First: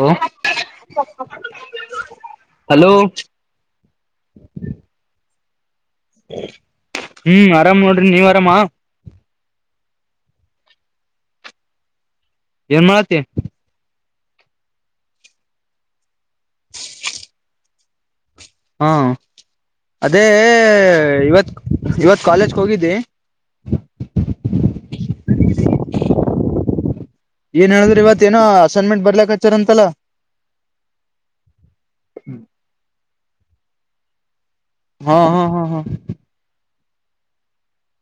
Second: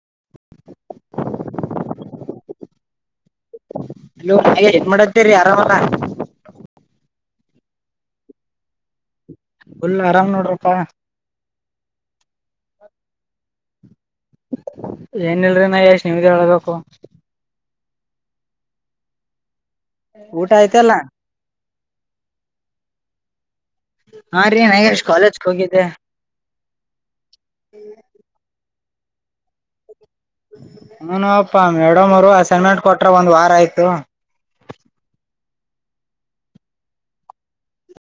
ಹ hello hello ಹಾಗೆ ಏನ್ ಮಾಡತ್ತೇರಿ ಆರಾಮಲ್ಲ ಹ್ಮ್ ಆರಾಮ ನೋಡ್ರ ನೀವ್ವರಾಮಾ ಫುಲ್ಲು ಆರಾಮ್ ನೋಡ್ರಪ್ಪಾ ಏನ್ ಮಾಡತ್ತ ಏನ ಇಲ್ರಿ ನ ಎಷ್ಟು ನಿಮ್ದ ಹೇಳ್ಬೇಕು ಹಾ ಅದೇ ಊಟ ಆಯ್ತಲ್ಲ ಇವತ್ತು ಇವತ್ ಕಾಲೇಜ್ ಹೋಗಿದ್ದೆ ಹಾ ರೀ ನಾಗೇಶ್ ಕಾಲೇಜ್ ಹೋಗಿದ್ದೆ ಸೆರ್ಮೆಂಟ್ ಬರ್ಲಕ್ ಹಚಾರ ಅಂತಲ್ಲ ಹ ನಪ್ಪಾ ಮೇಡಮ್ ಅವರು ಅಶರ್ಮೆಂಟ್ ಕೊಟ್ರ ಒಂದ್ ವಾರ ಆಯ್ತು ಹಾ ಹಾ ಹಾ ಹಾ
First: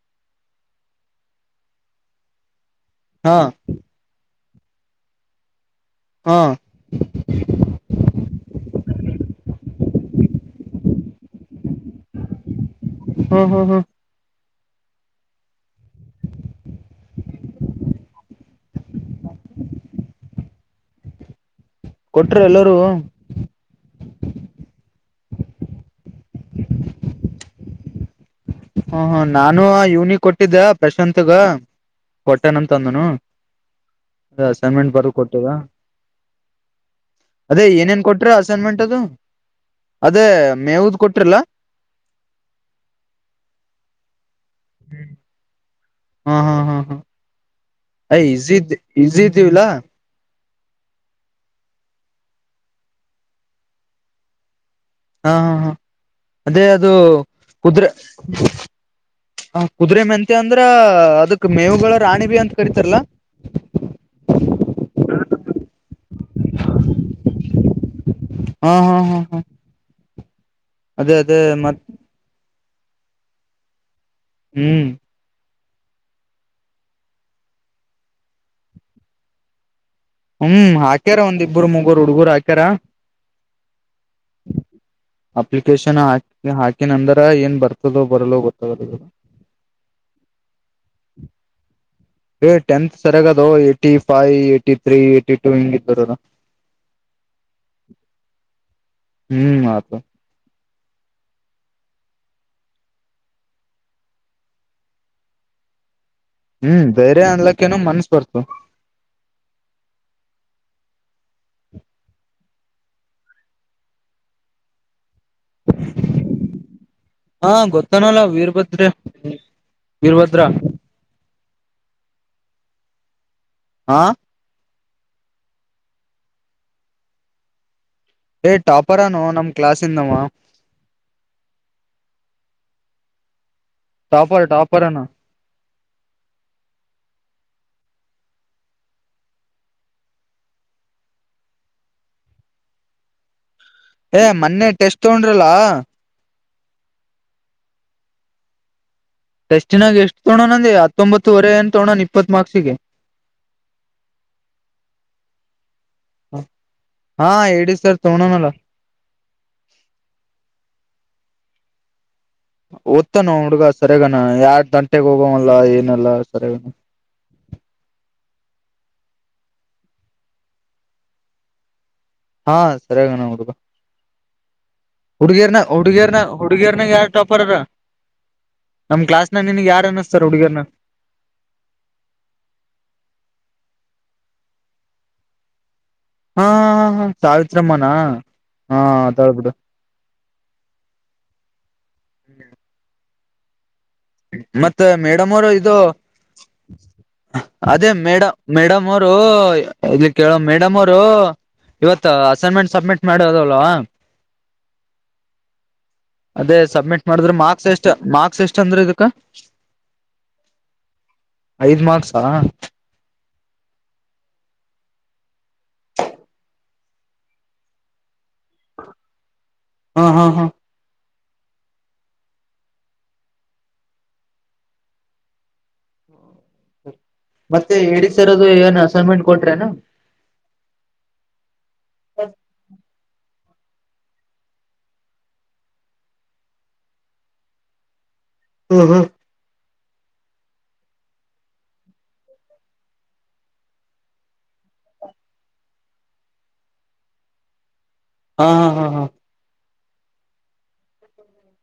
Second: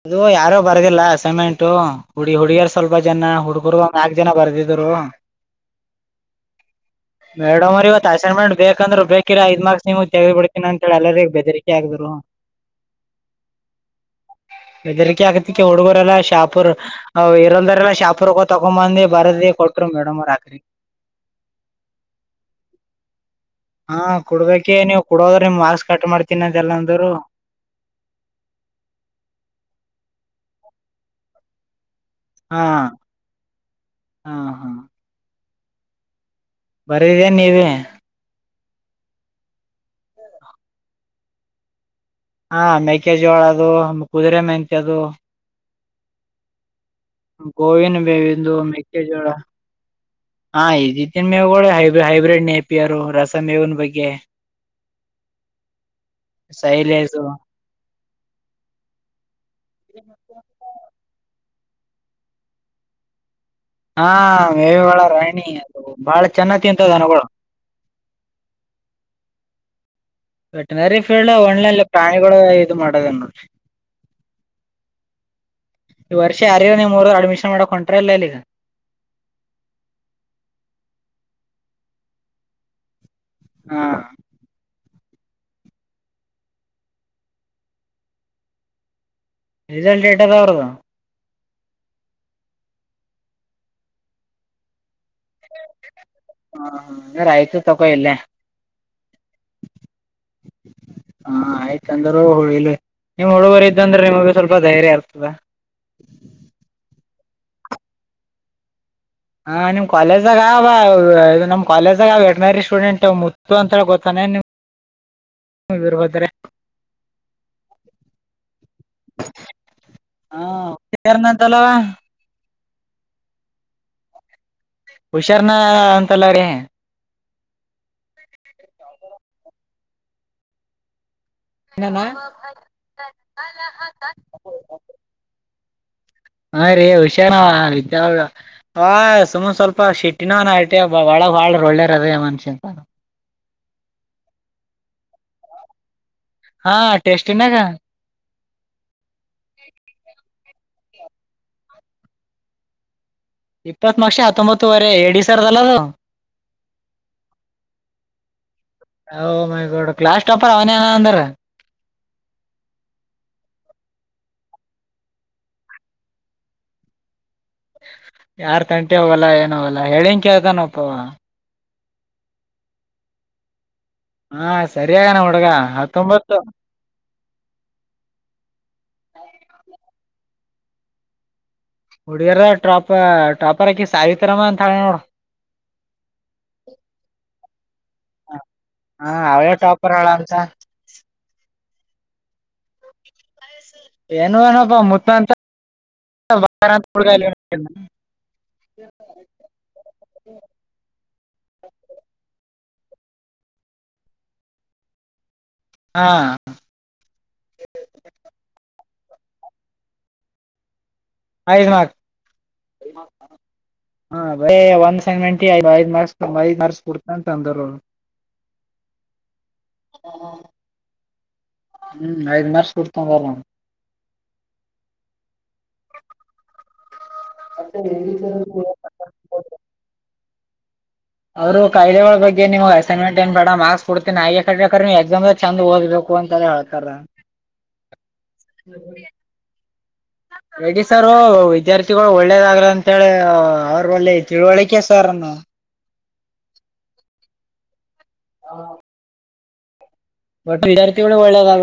ಅದು ಯಾರು ಬರ್ದಿಲ್ಲಸಮೆಂಟು ಹುಡಿ ಹುಡುಗಿಯರು ಸ್ವಲ್ಪ ಜನ ಹಾ ಹುಡುಗರುಗ ನಾಕಕ್ ಜನ ಬರ್ದ ಹಾ ಮೇಡಮ್ ಅವ್ರ ಇವತ್ತು ಅಸೈನ್ಮೆಂಟ್ ಬೇಕ ಯಾಕಂದ್ರೆ ಬೇಕಿರಾ ಐ ಮಾರ್ಕ್ಸ್ ನಿಮ ತೆಗಿ ಬಿಡ್ತನಿ ಅಂತ ಹೇಳ ಎರಿಗ ಬೆದರಿಕೆ ಆಗದ್ರು ಹ್ಮ್ ಹ್ಮ್ ಹ್ಮ್ ಬೆದರಿಕೆ ಆಕತಿಕ ಹುಡ್ಗರೆಲ್ಲಾ ಶಾಪುರ್ ಇರಲ್ದಾರಲ್ಲಾ ಶಾಪುರ್ಗ ತಕೊಂಡಂಬಂದಿ ಬರ ಕೊಟ ಮಡಮರಾಕ್ರೀ ಕೊಟರು ಎಲ್ಲರೂ ಹಾ ಕುಡ್ಬೇಕೆ ನೀವ್ ಕುಡೋದ್ರ ನಿಮ್ ಮಾಸ್ಕ್ ಕಟ್ ಮಾಡ್ತೀನಂತೆ ಎಲ್ಲಂದರು ಹ ಹ ನಾನು ಇವನಿ ಕೊಟ್ಟಿದ್ದ ಪ್ರಶಾತ್ಗ ಹಾ ಕೊಟ್ಟನಂತ ಅಂದನು ಹಾ ಅ ಅಸೈನ್ಮೆಂಟ್ ಬರ ಕೊಟ್ಟದ ಬರಿದೇ ನೀವ ನ್ಮೆಂಟದು ಅದೇ ಮೇವುದ ಕೊಟ್ರಿಲ್ಲ ಹಾ ಮೆಕೆಜೋಳ ಅದು ಕುದುರೆ ಮೆಹತ್ಯ ಅದು ಹಾ ಹಾ ಹಾ ಹಾ ಗೋವಿಂದ ಅಯ್ ಬೇವಿಂದು ಈಸಿ ಈಸಿ ಮೆಕ್ಕೆಜೋಳ ಇದ್ದೀವಿಲ್ಲಾ ಹಾ ಇದಿದ್ದನ್ ಮೇವುಗಳ ಹೈಬ್ರ ಹೈಬ್ರಿಡ್ ನಪಿರು ರಸ ಮೇವನ್ ಬಗ್ಗೆ ಹಾ ಹಾ ಹಾ ಅದೇ ಅದು ಸೈಲೇಸು ಕುದುರೆ ಹ ಕುದುರೆೆ ಮೆಂತೆ ಅಂದ್ರ ಅದಕ್ ಮೇವುಗಳ ರಾಣಿಬಿ ಅಂತ ಕರಿತಾರಲ್ಲಾ ಹಾ ಮೇವವಾಳ ರಾಯಣಿ ಅದು ಬಾಳ ಚೆನ್ನ ತಿಂತದ ಅನಗಳು ಹ್ಮ ಹ್ಮ ಹ್ಮ ಹ್ಮಾ ವೆಟನರಿ ಫೀಲ್ಡ್ ಒನ್ಲಲ್ಲ ಪ್ರಾಣಿಗಳು ಇದು ಮಾಡದ ನೋಡಿ ಹ್ಮ್ ಈ ವರ್ಷ ಯಾರರ ನಿಮ್ಮೂರ ಅಡ್ಮಿಷನ್ ಮಾಡಕ್ ಹೊಂಟ್ರ ಇಲ್ಲ ಇಲ್ಲಿ ಈಗ ಹ್ಮ್ ಹಾಕ್ಯಾರ ಒಂದ್ ಇಬ್ಬರು ಮೂಗೂರು ಹುಡ್ಗರು ಹಾಕ್ಯಾರ ಹಾ ಅಪ್ಲಿಕೇಶನ್ ಹಾಕಿ ಹಾಕಿನಂದ್ರ ಏನ್ ಬರ್ತದೋ ಬರಲ್ಲೋ ಗೊತ್ತಾಗಲ್ಲ ರಿಸಲ್ಟ್ ಏಟದ ಅವರದಾ ಟೆಂತ್ ಸರ ಏ ಫ ಏ ತ್ರೀ ಏಟಿ ಟು ಹಂಗ ಇದ ಬರ ಹಾಾರ ಆಯ್ತು ತಗೋ ಇಲ್ಲ ಹ್ಮ್ ಆತ ಹಾ ಆಯ್ತ ಅಂದರುೂ ಹಳಿಲ್ ನಿಮ್ ಹುಡುಗರು ಇದ್ದಂದ್ರೆ ನಿಮಗೆ ಸ್ವಲ್ಪ ಧೈರ್ಯ ಇರ್ತದೆ ಹ್ಮ್ ಬೇರೆ ಅನ್ಲಕ್ಕ ಏನ ಮನ್ಸ ಬರ್ತು ಹಾ ನಿಮ್ ಕಾಲೇಜಾಗ ನಮ್ ಕಾಲೇಜಾಗ ವಟನರಿ ಸ್ಟೂಡೆಂಟ್ ಮುತ್ತು ಅಂತೇಳ ಗೊತ್ತಾನೆ ನೀವಿರ್ಬೋದ್ರ ಹಾ ಗೊತ್ತನಲ್ಲ ವೀರಭದ್ರ ವೀರಭದ್ರ ಹಾ [inaudible] ಹಾ ಹುಷಾರ್ನ ಅಂತಲ್ಲ್ರ ಏಟಾಪರನು ನಮ ಕ್ಲಾಸ್ದಮ್ಮ [inaudible] ಟಾಪರ್ ಟಾಪರ್ನಾ ಹ ರರಿ ಹುಷಾರ ವಿದ್ಯಾಳ ಆ ಸುಮನ್ ಸ್ವಲ್ಪ ಶೆಟ್ಟಿನ ಆಟೆ ಬಳ ಬಾಳ್ರ ಒಳ್ಳೇರ ಅದೇ ಮನ್ಷಿನ್ಂತ ಏ ಮೊನ್ನೆ ಟೆಸ್ಟ್ ತಗೊಂಡ್ರಲ್ಲ ಹಾ ಟೆಸ್ಟ ನಾಗ ಟೆಸ್ಟಿನಾಗ ಎಷ್ಟು ತಗೋಣ ಅಂದೆ ಹತ್ತೊಂಬತ್ತುವರೆ ಅನ್ ತ್ತೆಕೊಂಡಾ ಇಪ್ಪತ್ ಮಾರ್ಕ್ಸಿಗೆ ಇಪ್ಪತ್ಮ ಮಾರಕ ಜೆ ಹತ್ತೊಂಬತ್ತುವರೆ ಎಡ ಸರ್ದಲ್ಲದು ಹಾ ಹೇಳಿ ಸರ್ ತೊಗೋಣನಲ್ಲ ಹ ಕ್ಲಾಸ್ ಟಾಪರ್ ಅವನ ಅಂದ್ರ ಓದ್ತನ ಹುಡ್ಗ ಸರಿಯಗಾನ ಯಾರ್ ದಂಟೆೆಗೆ ಹೋಗವಲ್ಲ ಏನಲ್ಲ ಸರಿಯಗಾನ [inaudible] ಯಾರ್ ತಂಟಿ ಅವೋಗಲ್ಲ ಏನ್ೋಗಲ್ಲ ಹೇಳಿನ್ ಕೇಳ್ತಾನಪ್ಪವ ಹಾ ಸರಿಯಾಗಿಣ ನಡುಬ ಹಾ ಸರಿಯಾಗನ ಹುಡ್ಗ ಹುಡುಗಿಯರ್ನ ಹುಡುಗಿಯರ್ನ ಹತ್ತೊಂಬತ್ತು ಹುಡುಗಿಯರ್ನ ಯಾರು ಟಾಪರ್ರ ಎಲ್ಲಾ ನಮ್ ಕ್ಲಾಸ್ ನ ನಿನಗ್ ಯಾರ ಅನತರ್ ಹುಡುಗರ್ನ ಹುಡುಿಯರ ಟಾಪ ಟಾಪರ್ಾಕಿ ಸಾವಿತ್ರಾರಮ್ಮ ಅಂತ ಹೇಳ ನೋಡ ಹಾ ಹ ಸಾವಿತ್ರಮ್ಮನ ಹಾ ಅದಳ್ಬಿಡು ಹ [inaudible] ಏನು ಏನಪ್ಪ ಮತ್ತ ಮುತ್ತಂತ ಮೇಡಮ್ ಅವರು ಇದು ಅದೇ ಮೇಡ ಮೇಡಮ್ ಅವರು ಇಲ್ಲಿ ಕೇಳೋ ಮೇಡಮ್ ಅವರು ಇವತ್ ಅಸೈನ್ಮೆಂಟ್ ಸಬ್ಮಿಟ್ ಮಾಡಿದವಲ್ವಾ ಹಾ ಅದೇ ಸಬ್ಮಿಟ್ ಮಾಡಿದ್ರೆ ಮಾರ್ಕ್ಸ್ ಎಷ್ಟ ಮಾರ್ಕ್ಸ್ ಎಷ್ಟ ಅಂದ್ರೆಗತ್ತ ಕ [inaudible] ಹಸೈನ್ಮೆಂಟ್ಗೆ ಐದು ಮಾರ್ಕ್ಸ್ ಕೊಡ್ತೀನಿ ಅಂದರೆ ಹ್ಮ ಹಾ ಹಾ ಹ್ಮ್ ಹೆಡ್‌ಮಾಸ್ತರ ಕೊತ ಬರಾ ಮತ್ತೆ ಎ ಡಿ ಸರ್ ಅದು ಏನು ಅಸೈನ್ಮೆಂಟ್ ಕೊಟ್ರೇನಾ ಅವ್ರು ಕಾಯ್ದೆಗಳ ಬಗ್ಗೆ ನೀವು್ ಅಸೈನ್ಮೆಂಟ್ ಏನ್ ಮಾಡ ಮಾರ್ಕ್ಸ್ ಕೊಡ್ತೀನಿ ಆ್ರ ನೀ ಎಕ್ಸಾಮ್ಾಗ ಚಂದ್ ಓ್ಬೇಕು ಅಂತ ಹೇಳ್ತಾರ [inaudible] ಹ್ಮ್ ಹ್ಮ್ [inaudible] ರೆಡ್ಡಿ ಸಾರ ವಿದ್ಯಾರ್ಥಿಗಳು ಒಳ್ಳೇದಾಗ್ಲ ಅಂತೇಳಿ ಅವ್ರ ಒಳ್ಳೆ ತಿಳುವಳಿಕೆ ಸಾರ್ ಹಾ ಹಾ ಹಾ ಹಾ ಬಟ್ಟ ವಿದಾರ್ಥಿಗಳು ಒಳ್ಳೆಯ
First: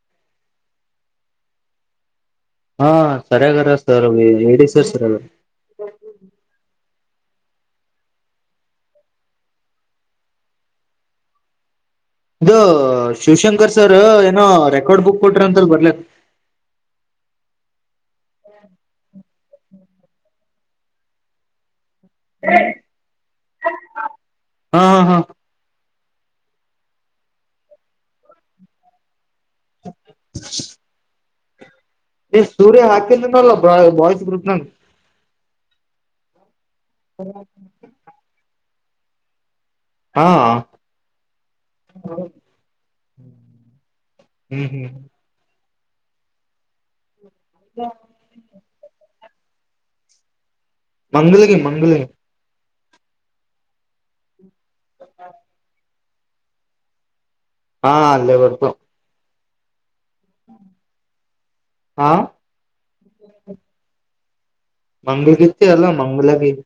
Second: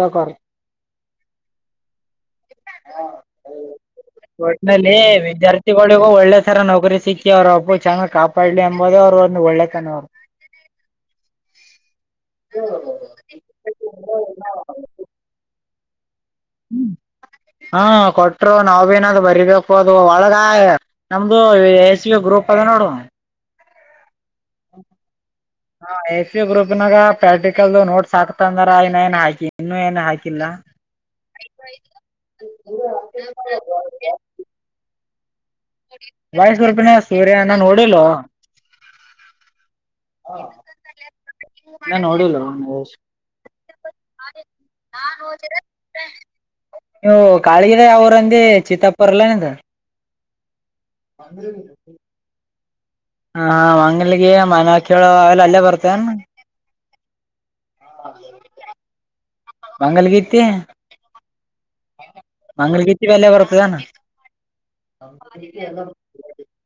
ಹಾ ಸರಿಯಾಗಾರ ಸರ್ ಹೇಳಿ ಸರ್ ಒಟ್ನಲ್ಲಿ ಸರಿಯಾಗಾರ ವಿದ್ಯಾರ್ಥಿಗಳಿಗೂ ಒಳ್ಳೆ ತರ ನೌಕರಿ ಸಿಕ್ಕಿ ಅವ್ರ ಒಬ್ಬ ಚೆನ್ನಾಗ್ ಕಾಪಾಡ್ಲಿ ಎಂಬುದೇ ಅವರು ಒಂದು ಒಳ್ಳೆತನವರು [inaudible] ಇದು ಶಿವಶಂಕರ್ ಸರ್ ಏನೋ ರೆಕಾರ್ಡ್ ಬುಕ್ ಕೊಟ್ರ ಅಂತಲ್ ಬರ್ಲ ಹ್ಮ್ ಹಾ ಕೊಟ್ರು ನಾವ್ ಏನಾದ ಬರಿಬೇಕು ಅದು ಒಳಗ ನಮ್ದು ಸಿ ಗ್ರರುಪ್ ಅದೆ ನೋಡ ಹಾ ಹಾ ಹಾ ಹ ಎಸ್ ಪ ಗ್ರೂಪ್ನಾಗ ಪ್ರಾಕ್ಟಿಕಲ್ ನೋಟ್ಸ್ ಹಾಕ್ತಂದ್ರ ನ ಏನ್ ಹಾಕಿ ಇನ್ನುೂ ಏನು ಹಾಕಿಲ್ಲ ಎ ಸೂರ್ಯ ಹಾಕ ನಲ್ಲ ಬಯಿಸ ಗೃಪ್ನ ಬಾಯ್ಸ್ ಗ್ರೂಪ್ ನ ಸೂರ್ಯ ನಾ ನೂಡನೋಡಿಲ್ಲ ಹಾ ನ ನೋಡಿಲ್ಲ ನನ್ದರ [inaudible] ಹ್ಮ್ ಹ್ಮ್ [unintelligible] ಅವರಂದೇ ಚಿತ್ತಾಪುರ್ಲ್ಲನದ ಮಂಗಲಗೆ ಮಂಗಲಗೆ ಹ ಮಂಗಲ್ಗೆ ಮನ ಕೇಳ ಅವೆಲ್ಲ ಅಲ್ಲೇ ಬರ್ತೇ [unintelligible] ಹಾ ಅಲ್ಲೇ ಬರ್ತಾವ ಮಂಗಲ್ ಗತ್ತಿ [unintelligible] ಹಾ ಮಂಗಲ್ [unintelligible] ಮಂಗಲ್ಗತಿ ಅಲ್ಲ ಮಂಗಲ [unintelligible]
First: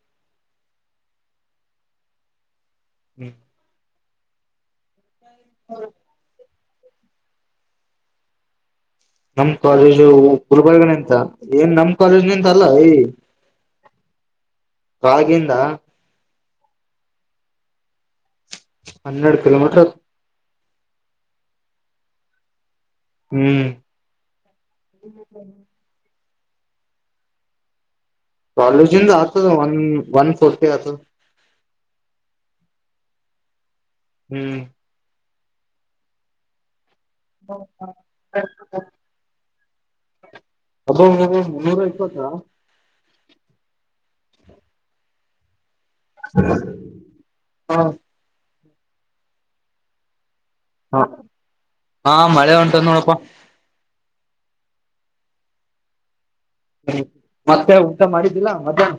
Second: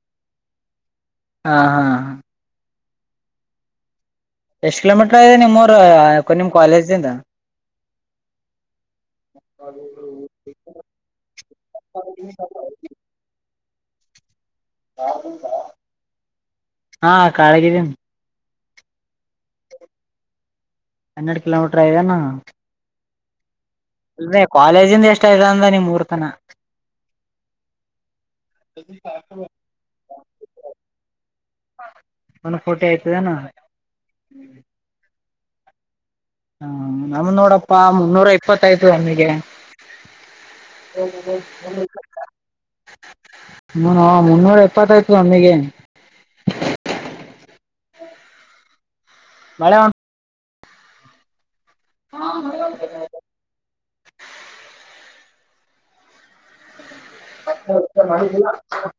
ಹಾ ಹಾ ಹ್ಮ ಎಷ್ಟ್ ಕಿಲೋಮೀಟರ್ ಇದೆ ನಿಮ್ಮೂರು ನಿಮ್ ಕಾಲೇಜಿಂದ. ನಮ್ ಕಾಲೇಜು ಗುಲ್ಬರ್ಗಂತ [unintelligible] ಏನ್ ನಮ್ ಕಾಲೇಜ್ ನಿಂತ ಅಲ್ಲಾ [unintelligible] [unintelligible] ಹಾ ಕಾಳಗಿ [unintelligible] ಹನ್ನೆರಡು ಕಿಲೋಮೀಟರ್ ಹನ್ನೆಡ್ ಕಿಲೋಮೀಟರ್ [unintelligible] ಹ್ಮ್ ಅದೇ ಕಾಲೇಜಿಂದ ಎಷ್ಟ [unintelligible] ಅಂದ ನನಿಮ್ಮೂರ್ಕಿನ್ನ [unintelligible] ಕಾಲೇಜಿಂದ [unintelligible] ಒನ್ ವನ್ಫರ್ಟಿ ಆತ ಒಂದ್ [unintelligible] ಹ್ಮ್ ಹಾ [unintelligible] ನೋಡಪ್ಪಾ ಮುನ್ನೂರ ಇಪ್ಪತ್ತಯ್ತು ನಮಿಗೆ. [inaudible] ಅಬ್ಬ ಮುನ್ನೂರ ಇಪ್ಪತ್ತ ಹ ಮುನ್ನೂರ ಎಪ್ಪತ್ತಾಯ್ತು [unintelligible] ಹಾ [unintelligible] ಮಳೆ [unintelligible] ಹ ಹಾ ಮಳೆ [unintelligible] ನೋಡಪ್ಪ [inaudible] ಮತ್ತೆ ಊಟ ಮಾಡಿದ್ದಿಲ್ಲ ಮಧ್ಯಾಹ್ನ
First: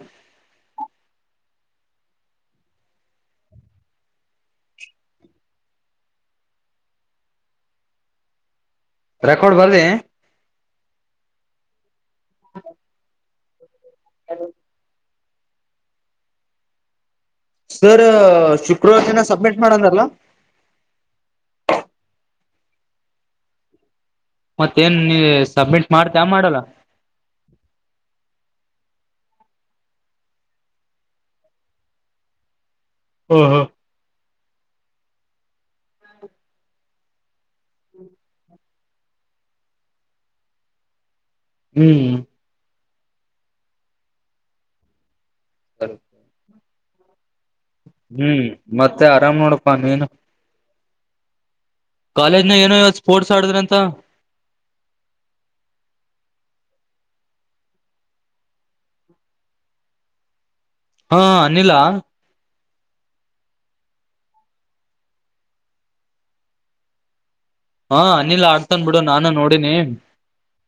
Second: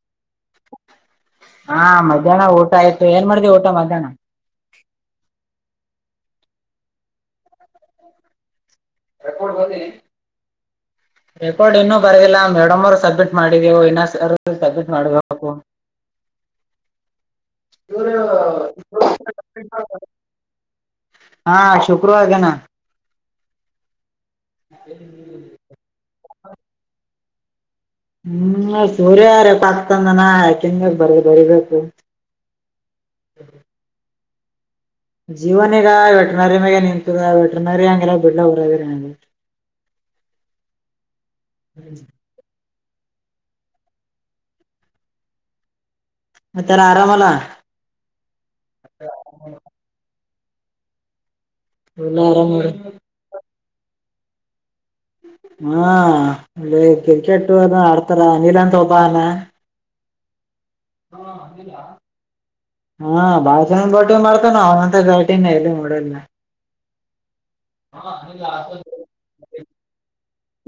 ಹಾ ಮಧ್ಯಾಹ್ನ ಊಟ ಆಯ್ತು ಏನ್ ಮಾಡ್ದವಿ [unintelligible] ಊಟ ಮಧ್ಯಾಹ್ನ. ರೆಕಾರ್ಡ್ ಬರದಿ. ರೆಕಾರ್ಡ್ ಇನ್ನು ಬರದಿಲ್ಲ ಮೇಡಮ್ ಅವರು ಸಬ್ಮಿಟ್ ಮಾಡಿದಿವಿ [unintelligible] ಇನ್ನ ಸಬ್ಮಿಟ್ ಮಾಡಬೇಕ್ [unintelligible] ಸರ್ ಶುಕ್ರವಾರ [unintelligible] ಸುಭ್ಮಿಟ್ ಮಾಡಣಲ್ಲ ಹಾ ಶುಕ್ರವಾರ ದಿನ. ಮತ್ತೇನ್ ನೀ ಸಬ್ಮಿಟ್ ಮಾಡ್ತೀಯ ಮಾಡಲ್ಲ. ಹ್ಮ್ ಸೂರ್ಯ [unintelligible] ಆಗ್ತಂದನ ಯಾಕೆಂಗ [unintelligible] ಬರಿಬೇಕು [unintelligible] ಜೀವನಗ ವೆಟನರಿ ಮಾಗೆ [unintelligible] ನಿಂತ [unintelligible] ಹ್ಮ್ [unintelligible] [unintelligible] ಆರಾಮಲ್ಲ. ಹ್ಮ್ ಮತ್ತೆ ಆರಾಮ್ ನೋಡಪ್ಪ ನೀನು. ಎಲ್ಲ ಆರಾಮ್ ಕಾಲೇಜ್ನಾಗ ನೋಡಿ ಏನು ಇವತ್ [unintelligible] ಸ್ಪೋರ್ಟ್ಸ್ ಆಡಿದ್ರ ಅಂತ. ಹಾ ಇ ಕ್ರಿಕೆಟ್ ಏನೋ ಆಡ್ತಾರ ಅನಿಲ್ ಅಂತ ಒಬ್ಬ [unintelligible] ಹಾ ಅನಿಲ್ ಹ ಹಾ ಬಾಳ [unintelligible] ಬ್ಯಾಟಿಂಗ್ ಮಾಡ್ತಾನ ಅವನಂತ ಗಾಟಿನ [unintelligible] ನಾನ್ ಎಲ್ಲಿ ನೋಡೇಯಿಲ್ಲ ಹಾ ಅನಿಲ್ ಆಡ್ತನ ಬಿಡು ನಾನು ನೋಡಿನಿ.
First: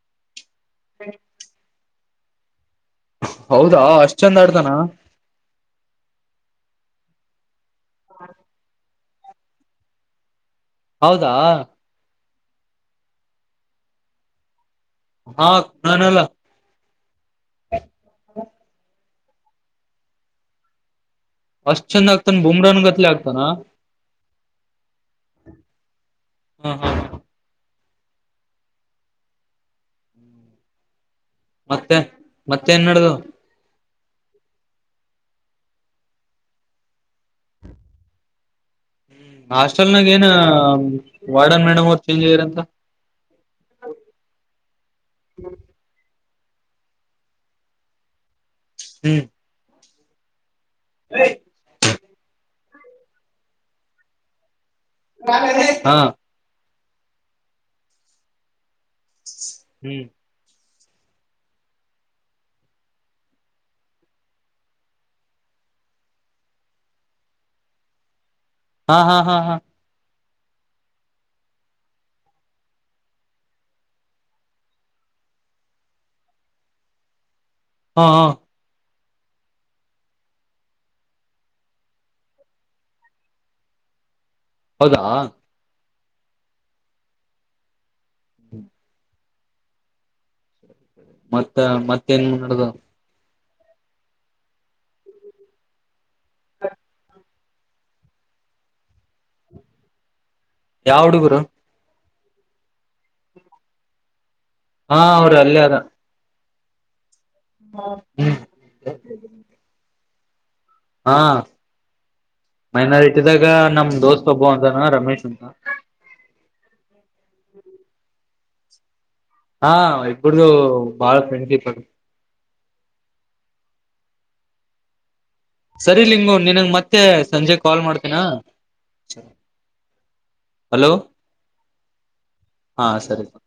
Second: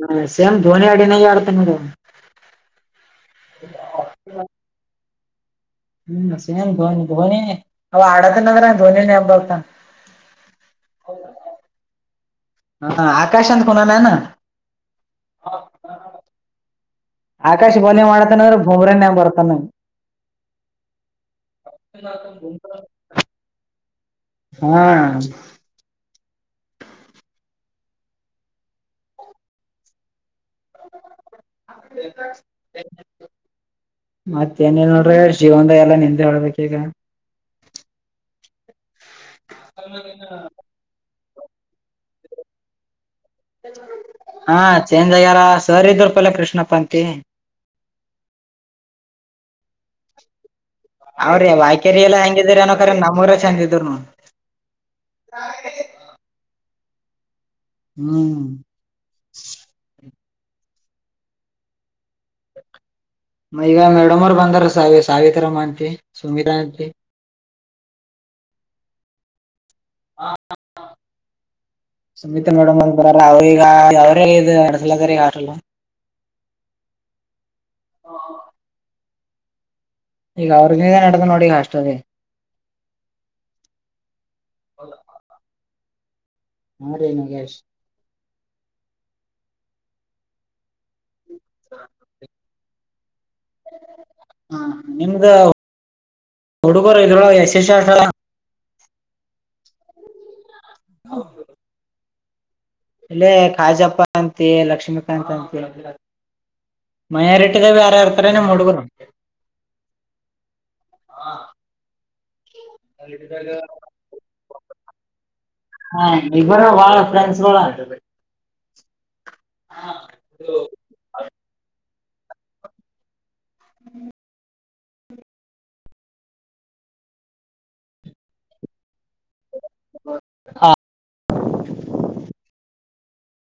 ಹಾ ಸೇಮ್ ಧೋನಿ [unintelligible] ಆಡ್ತ [unintelligible] ಹೌದಾ ಅಷ್ಟ್ ಚಂದ ಆಡ್ತಾನ. ಹ್ಮ್ ಸೇಮ್ ಧೋನ್ ಧೋನಿನೇ ಅವ [unintelligible] ಧೋನಿ ನೆನ್ಪ್ ಬರ್ತಾನ. ಹೌದಾ ಹ ಆಕಾಶ್ ಅಂತ ಕುನಾನಾನ ಹಾ ನಾನಲ್ಲ ಆಕಾಶ ಬಲಿಂಗ್ ಮಾಡತಾನೆ ಅಂದ್ರೆ ಬೂಮ್ರನ್ಯ ಬರ್ತಾನೆ. ಅಷ್ಟ್ ಚಂದ ಆಗ್ತಾನ ಬುಮ್ರಾನ್ ಗತ್ಲೆ ಆಗ್ತಾನ. ಹಾ ಹ್ಮ ಹಾ ಮತ್ತೆ ಮತ್ತೆ ನ್ ನಡದು ಮತ್ತೇಏನೇ ನೋಡ್ರಿ ಜೀವನ್ದಾಗ ಎಲ್ಲ ನಿಂದೆ ಹೇಳ್ಬೇಕ ಈಗ ಹ್ಮ ಹಾಸ್ಟೆಲ್ ನಾಗ ಏನ ವಾರ್ಡನ್ ಮೇಡಮ್ ಅವ್ರರು ಚೇಂಜ್ ಆಗ್ಯಾರಂತ ಹಾ ಚೇಂಜ್ ಆಗ್ಯಾರ ಸರ್ ಇದರು ಪಹಳೇ ಕಷ್ [unintelligible] ಉಷ್ಣಪಂತೆ ಹ್ಮ್ ಅವ್ರ ವಾಯ್ಕೇರಿ ಎಲ್ಲಾ ಹೆಂಗಿದ್ರ ಅನಕ್ರ ನಮ್ಮೂರ ಚೆಂದಿದರುನು ಹಾ ಹ್ಮ್ ಹ್ಮ್ ಮೈಗ ಮೇಡಮೋರ್ ಬಂದಾರ ಸಾವಿ ಸಾವಿತ್ರಾರ ಮಾ ಅಂತ ಸುಮಿತ ಅಂತೆ ಹಾ ಹಾ ಹಾ ಹಾ ಹ ಸಮೀಿತಾ ಮೇಡಮ್ ಅಂತರಾರ ಅವ್ರಗ ಅವ್ರ ಇ ಅಡ್ಸಲದಾರ ಈಗ ಆಲ್ಲ [unintelligible] [inaudible] [inaudible] ಹಾ ಹಾ ಈಗ ಅವ್ರಂದ ನಡೆದು ನೋಡಿಗ ಹಾಸ್ಟಲ್ಲಿ ಹೌದಾ ಮಾಡ ರನು ಕೇಶ [unintelligible] ಮತ್ತ ಮತ್ತೇನ್ಡ್ದ [unintelligible] ಹ ನಿಮ್ದ ಹುಡುಗರು ಇಲ್. [inaudible] ಯಾವ ಹುಡುಗರು ಇಲ್ಲೇ ಕಾಜಪ್ಪ ಅಂತ ಹಾ ಲಕ್ಷ್ಮೀಿಕಾತ್ ಅವ್ರ ಅಂತ ಅಲ್ಲೇ ಅದ ಮಯಾರಿಟ್ಟಿಿದ ಬೇಾರ ಹ್ಮ್ ಇರ್ತಾರೆನೆ ಮೂಡುಗರು [unintelligible] ಹಾ ಮೈನಾರಿಟಿದಾಗ ನಮ ದೋಸ್ತ್ ಒಬ್ಬ ಅಂತಾನ ರಮೇಶ್ ಅಂತ ಹಾ ಇಬ್ಬರು ಬಾಳ ಫ್ರೆಂಡ್ಸ್ ಅಂಂತದೆ ಹಾ ಇಪ್ಪಡದು ಬಾಳ ್ರೆಂಡ್ ಕೀಪರ್ [unintelligible] ಹ್ಮ್ ಸರಿ ಲಂಗೋ ನೀನಂಗ ಮತ್ತೆ ಸಂಜೆ ಕಾಲ್ ಮಾಡ್ತೀನಾ ಹ ಹಲೋ ಹಾ ಸರಿ ಸ